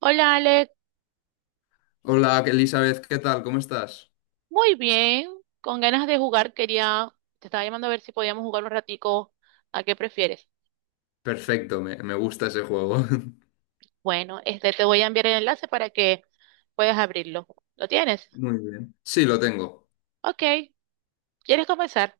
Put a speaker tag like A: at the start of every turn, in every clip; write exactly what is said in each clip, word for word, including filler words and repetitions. A: Hola Ale,
B: Hola Elizabeth, ¿qué tal? ¿Cómo estás?
A: muy bien, con ganas de jugar quería, te estaba llamando a ver si podíamos jugar un ratico, ¿a qué prefieres?
B: Perfecto, me, me gusta ese juego.
A: Bueno, este te voy a enviar el enlace para que puedas abrirlo. ¿Lo tienes?
B: Muy bien. Sí, lo tengo.
A: Ok, ¿quieres comenzar?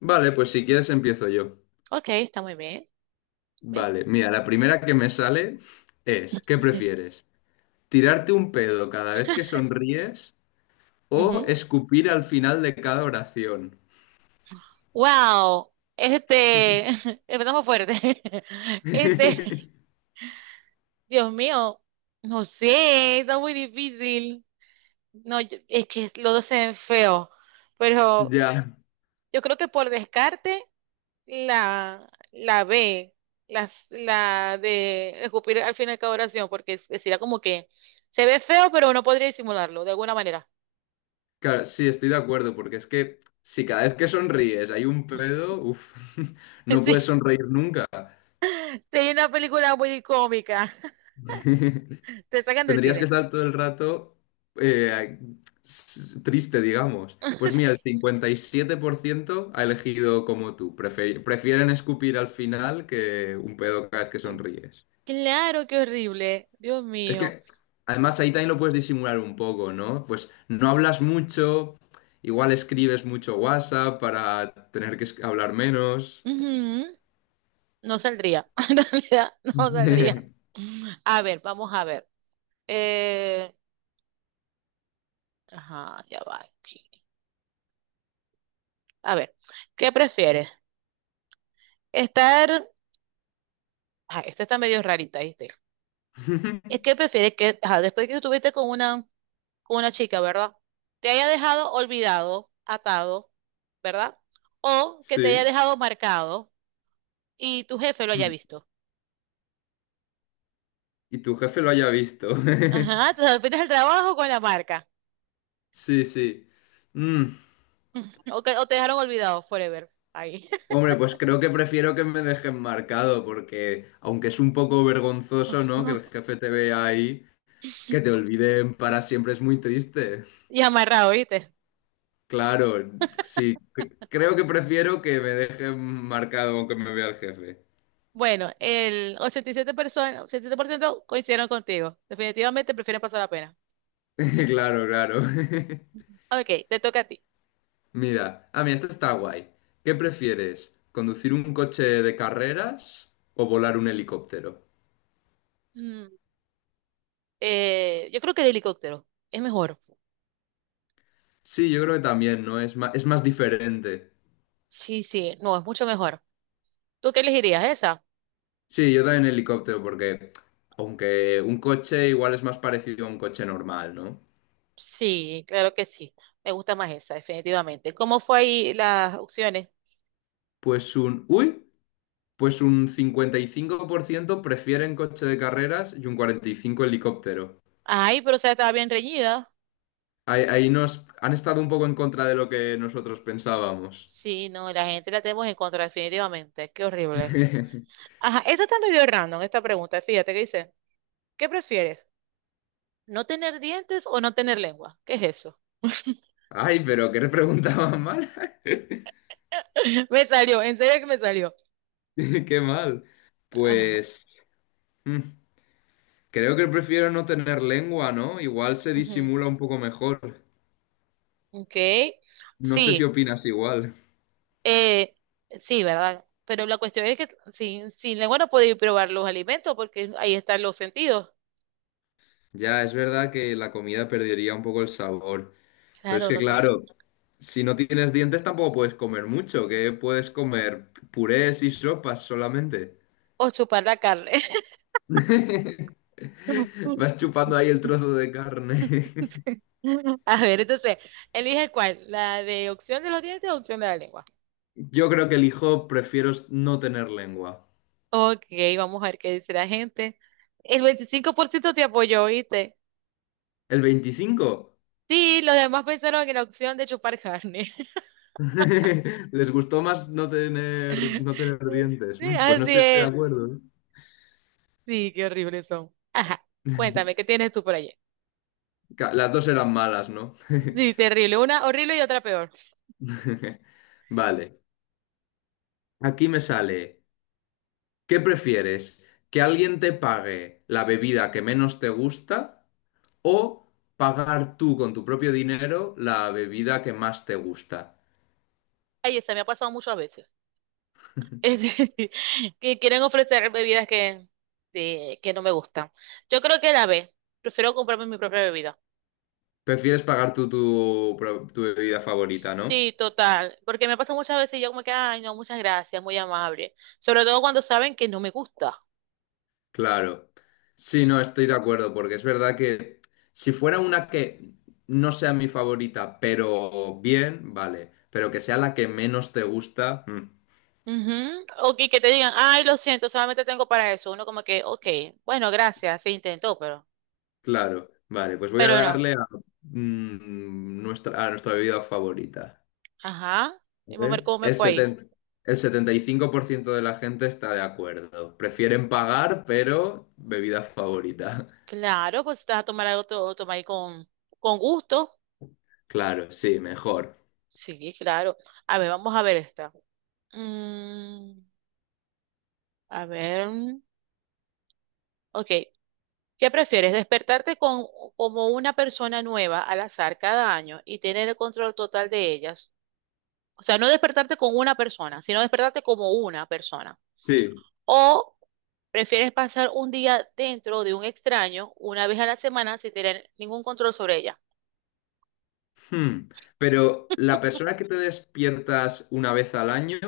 B: Vale, pues si quieres empiezo yo.
A: Ok, está muy bien. Bien.
B: Vale, mira, la primera que me sale es, ¿qué prefieres? ¿Tirarte un pedo cada vez que sonríes o
A: Ujú.
B: escupir al final de cada oración?
A: Wow, este, empezamos fuerte. Este, Dios mío, no sé, está muy difícil. No, yo- es que los dos se ven feos, pero
B: Ya,
A: yo creo que por descarte, La, la B, las, la de escupir al final de cada oración, porque es- sería como que se ve feo, pero uno podría disimularlo de alguna manera.
B: claro, sí, estoy de acuerdo, porque es que si cada vez que sonríes hay un pedo, uff, no
A: Sí,
B: puedes sonreír nunca.
A: sería una película muy cómica. Te sacan del
B: Tendrías que
A: cine.
B: estar todo el rato eh, s- triste, digamos. Pues mira, el cincuenta y siete por ciento ha elegido como tú. Prefe- prefieren escupir al final que un pedo cada vez que
A: Sí.
B: sonríes.
A: Claro, qué horrible. Dios
B: Es
A: mío.
B: que, además, ahí también lo puedes disimular un poco, ¿no? Pues no hablas mucho, igual escribes mucho WhatsApp para tener que es- hablar menos.
A: Ujú. No saldría. En realidad, no saldría. A ver, vamos a ver. Eh, ajá, ya va aquí. A ver, ¿qué prefieres? Estar. Ah, esta está medio rarita, ¿viste? Es que prefieres que, ajá, después que estuviste con una, con una chica, ¿verdad? Te haya dejado olvidado, atado, ¿verdad? O que te haya
B: Sí.
A: dejado marcado y tu jefe lo haya visto.
B: Y tu jefe lo haya visto.
A: Ajá, te despides el trabajo con la marca.
B: Sí, sí. Mm.
A: O, que, o te dejaron olvidado, forever. Ahí.
B: Hombre, pues creo que prefiero que me dejen marcado, porque aunque es un poco vergonzoso, ¿no? Que el jefe te vea ahí, que te olviden para siempre es muy triste.
A: Y amarrado, ¿viste?
B: Claro, sí, c- creo que prefiero que me dejen marcado aunque me vea el jefe.
A: Bueno, el ochenta y siete personas, ochenta y siete por ciento coincidieron contigo. Definitivamente prefieren pasar la pena.
B: Claro, claro.
A: Ok, te toca a ti.
B: Mira, ah, mira, esto está guay. ¿Qué prefieres? ¿Conducir un coche de carreras o volar un helicóptero?
A: Mm, eh, yo creo que el helicóptero es mejor.
B: Sí, yo creo que también, ¿no? Es más, es más diferente.
A: Sí, sí, no, es mucho mejor. ¿Tú qué elegirías esa?
B: Sí, yo también helicóptero, porque aunque un coche igual es más parecido a un coche normal, ¿no?
A: Sí, claro que sí. Me gusta más esa, definitivamente. ¿Cómo fue ahí las opciones?
B: Pues un, uy, pues un cincuenta y cinco por ciento prefieren coche de carreras y un cuarenta y cinco por ciento helicóptero.
A: Ay, pero o sea, estaba bien reñida.
B: Ahí, ahí nos han estado un poco en contra de lo que nosotros pensábamos.
A: Sí, no, la gente la tenemos en contra, definitivamente. Qué horrible. Ajá, esta está medio random, esta pregunta. Fíjate que dice, ¿qué prefieres? ¿No tener dientes o no tener lengua? ¿Qué es eso?
B: Ay, pero ¿qué le preguntaban mal?
A: Me salió, en serio que me salió.
B: Qué mal.
A: Ajá.
B: Pues mm, creo que prefiero no tener lengua, ¿no? Igual se
A: Ujú.
B: disimula un poco mejor.
A: Ok.
B: No sé si
A: Sí.
B: opinas igual.
A: Eh, sí, ¿verdad? Pero la cuestión es que sin, sin lengua no podéis probar los alimentos porque ahí están los sentidos.
B: Ya, es verdad que la comida perdería un poco el sabor, pero es
A: Claro,
B: que
A: no te...
B: claro, si no tienes dientes tampoco puedes comer mucho, que puedes comer purés y sopas solamente.
A: O chupar la carne.
B: Vas chupando ahí el trozo de carne.
A: A ver, entonces, elige cuál, la de opción de los dientes o opción de la lengua.
B: Yo creo que elijo, prefiero no tener lengua.
A: Ok, vamos a ver qué dice la gente. El veinticinco por ciento te apoyó, ¿viste?
B: ¿El veinticinco,
A: Sí, los demás pensaron en la opción de chupar carne.
B: ¿Les gustó más no tener, no tener dientes?
A: Sí,
B: Mm, pues no
A: así
B: estoy de
A: es.
B: acuerdo. ¿Eh?
A: Sí, qué horribles son. Ajá, cuéntame, ¿qué tienes tú por allí?
B: Ca- Las dos eran malas, ¿no?
A: Sí, terrible. Una horrible y otra peor.
B: Vale. Aquí me sale. ¿Qué prefieres? ¿Que alguien te pague la bebida que menos te gusta o pagar tú con tu propio dinero la bebida que más te gusta?
A: Ay, se me ha pasado muchas veces. Es decir, que quieren ofrecer bebidas que, de- que no me gustan. Yo creo que la B. Prefiero comprarme mi propia bebida.
B: Prefieres pagar tú tu, pro- tu bebida favorita, ¿no?
A: Sí, total. Porque me pasa muchas veces y yo como que, ay, no, muchas gracias, muy amable. Sobre todo cuando saben que no me gusta.
B: Claro. Sí, no, estoy de acuerdo, porque es verdad que si fuera una que no sea mi favorita, pero bien, vale, pero que sea la que menos te gusta, mm,
A: Ujú. O que, que te digan, ay, lo siento, solamente tengo para eso. Uno como que, ok, bueno, gracias, se intentó, pero,
B: claro, vale, pues voy a
A: pero no.
B: darle a, mm, nuestra, a nuestra bebida favorita.
A: Ajá.
B: A
A: Y vamos a ver
B: ver,
A: cómo me
B: el
A: fue ahí.
B: seten- el setenta y cinco por ciento de la gente está de acuerdo. Prefieren pagar, pero bebida favorita.
A: Claro, pues te vas a tomar algo, te lo tomas ahí con, con gusto.
B: Claro, sí, mejor.
A: Sí, claro. A ver, vamos a ver esta. Mm, a ver. mm, Ok. ¿Qué prefieres? ¿Despertarte con, como una persona nueva al azar cada año y tener el control total de ellas? O sea, no despertarte con una persona, sino despertarte como una persona.
B: Sí.
A: ¿O prefieres pasar un día dentro de un extraño una vez a la semana sin tener ningún control sobre ella?
B: Hmm. Pero ¿la persona que te despiertas una vez al año,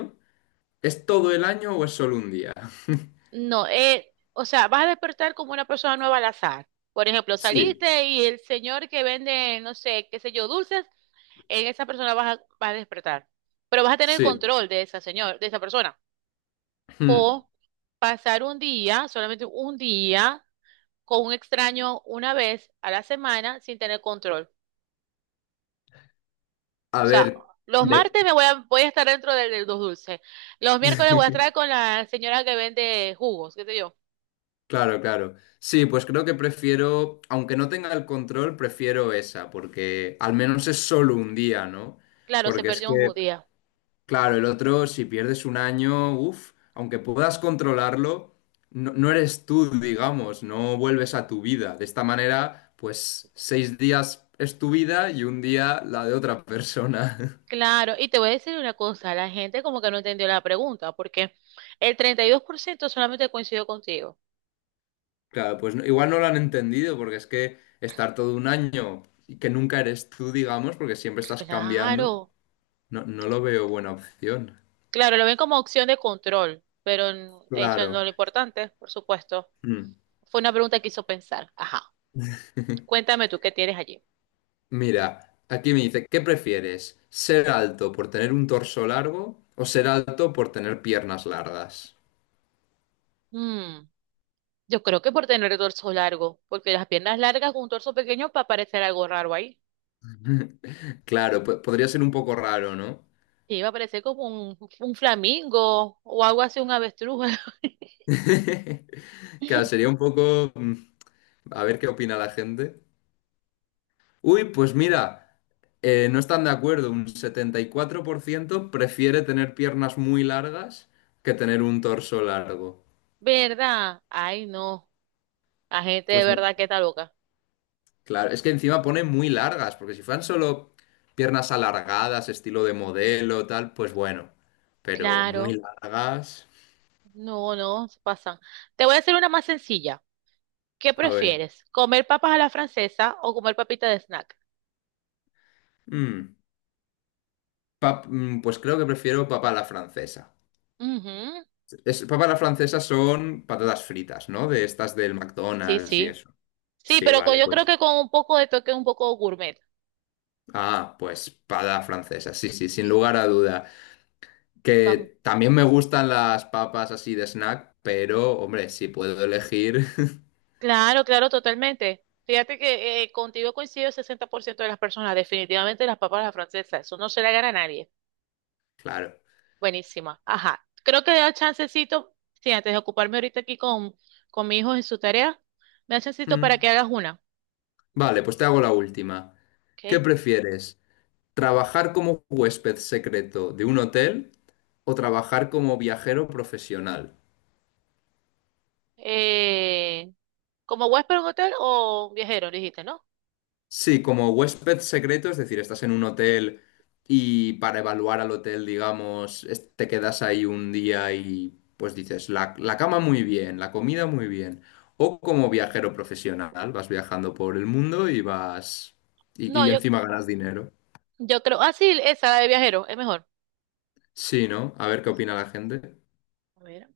B: es todo el año o es solo un día?
A: No, eh, o sea, vas a despertar como una persona nueva al azar. Por ejemplo,
B: Sí,
A: saliste y el señor que vende, no sé, qué sé yo, dulces, en esa persona vas a, vas a despertar. Pero vas a tener
B: sí.
A: control de esa señor, de esa persona.
B: Hmm.
A: O pasar un día, solamente un día, con un extraño una vez a la semana sin tener control. O
B: A
A: sea,
B: ver,
A: los
B: de-
A: martes me voy a, voy a estar dentro del, de los dulces. Los miércoles voy a estar con la señora que vende jugos, qué sé yo.
B: Claro, claro. Sí, pues creo que prefiero, aunque no tenga el control, prefiero esa, porque al menos es solo un día, ¿no?
A: Claro, se
B: Porque es
A: perdió un
B: que
A: judío.
B: claro, el otro, si pierdes un año, uff, aunque puedas controlarlo, no, no eres tú, digamos, no vuelves a tu vida. De esta manera, pues seis días es tu vida y un día la de otra persona.
A: Claro, y te voy a decir una cosa, la gente como que no entendió la pregunta, porque el treinta y dos por ciento solamente coincidió contigo.
B: Claro, pues no- igual no lo han entendido, porque es que estar todo un año y que nunca eres tú, digamos, porque siempre estás cambiando,
A: Claro,
B: no, no lo veo buena opción.
A: claro, lo ven como opción de control, pero n- eso no es
B: Claro.
A: lo importante, por supuesto.
B: Mm.
A: Fue una pregunta que hizo pensar. Ajá, cuéntame tú qué tienes allí.
B: Mira, aquí me dice, ¿qué prefieres? ¿Ser alto por tener un torso largo o ser alto por tener piernas largas?
A: Mm, yo creo que por tener el torso largo, porque las piernas largas con un torso pequeño va a parecer algo raro ahí.
B: Claro, po- podría ser un poco raro, ¿no?
A: Sí, va a parecer como un, un flamingo o algo así, un avestruz.
B: Claro, sería un poco... mm, a ver qué opina la gente. Uy, pues mira, eh, no están de acuerdo. Un setenta y cuatro por ciento prefiere tener piernas muy largas que tener un torso largo.
A: ¿Verdad? Ay, no. La gente de
B: Pues
A: verdad que está loca.
B: claro, es que encima pone muy largas, porque si fueran solo piernas alargadas, estilo de modelo, tal, pues bueno. Pero muy
A: Claro,
B: largas.
A: no, no, se pasan. Te voy a hacer una más sencilla. ¿Qué
B: A ver.
A: prefieres? ¿Comer papas a la francesa o comer papitas de snack?
B: Mm, pap- mm, pues creo que prefiero papa a la francesa.
A: Ujú.
B: Es, papa a la francesa son patatas fritas, ¿no? De estas del
A: Sí,
B: McDonald's y
A: sí.
B: eso.
A: Sí,
B: Sí,
A: pero con-
B: vale,
A: yo creo
B: pues.
A: que con un poco de toque, un poco gourmet.
B: Ah, pues papa francesa, sí, sí, sin lugar a duda.
A: Vamos.
B: Que también me gustan las papas así de snack, pero hombre, si puedo elegir,
A: Claro, claro, totalmente. Fíjate que eh, contigo coincido el sesenta por ciento de las personas. Definitivamente las papas a la francesa. Eso no se le gana a nadie.
B: claro.
A: Buenísimo. Ajá. Creo que da chancecito, sí, antes de ocuparme ahorita aquí con, con mi hijo en su tarea, me da chancecito para
B: Mm.
A: que hagas una.
B: Vale, pues te hago la última.
A: ¿Ok?
B: ¿Qué prefieres? ¿Trabajar como huésped secreto de un hotel o trabajar como viajero profesional?
A: Eh, ¿como huésped en un hotel o viajero, dijiste, no?
B: Sí, como huésped secreto, es decir, estás en un hotel y para evaluar al hotel, digamos, es- te quedas ahí un día y pues dices, la, la cama muy bien, la comida muy bien. O como viajero profesional, vas viajando por el mundo y vas... y
A: No,
B: y
A: yo,
B: encima ganas dinero.
A: yo creo. Ah, sí, esa, la de viajero, es mejor.
B: Sí, ¿no? A ver qué opina la gente.
A: A ver,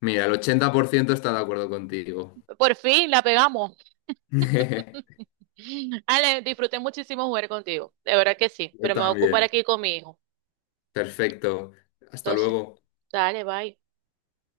B: Mira, el ochenta por ciento está de acuerdo contigo.
A: por fin la pegamos. Ale, disfruté muchísimo jugar contigo. De verdad que sí,
B: Yo
A: pero me voy a ocupar
B: también.
A: aquí con mi hijo.
B: Perfecto. Hasta
A: Entonces,
B: luego.
A: dale, bye.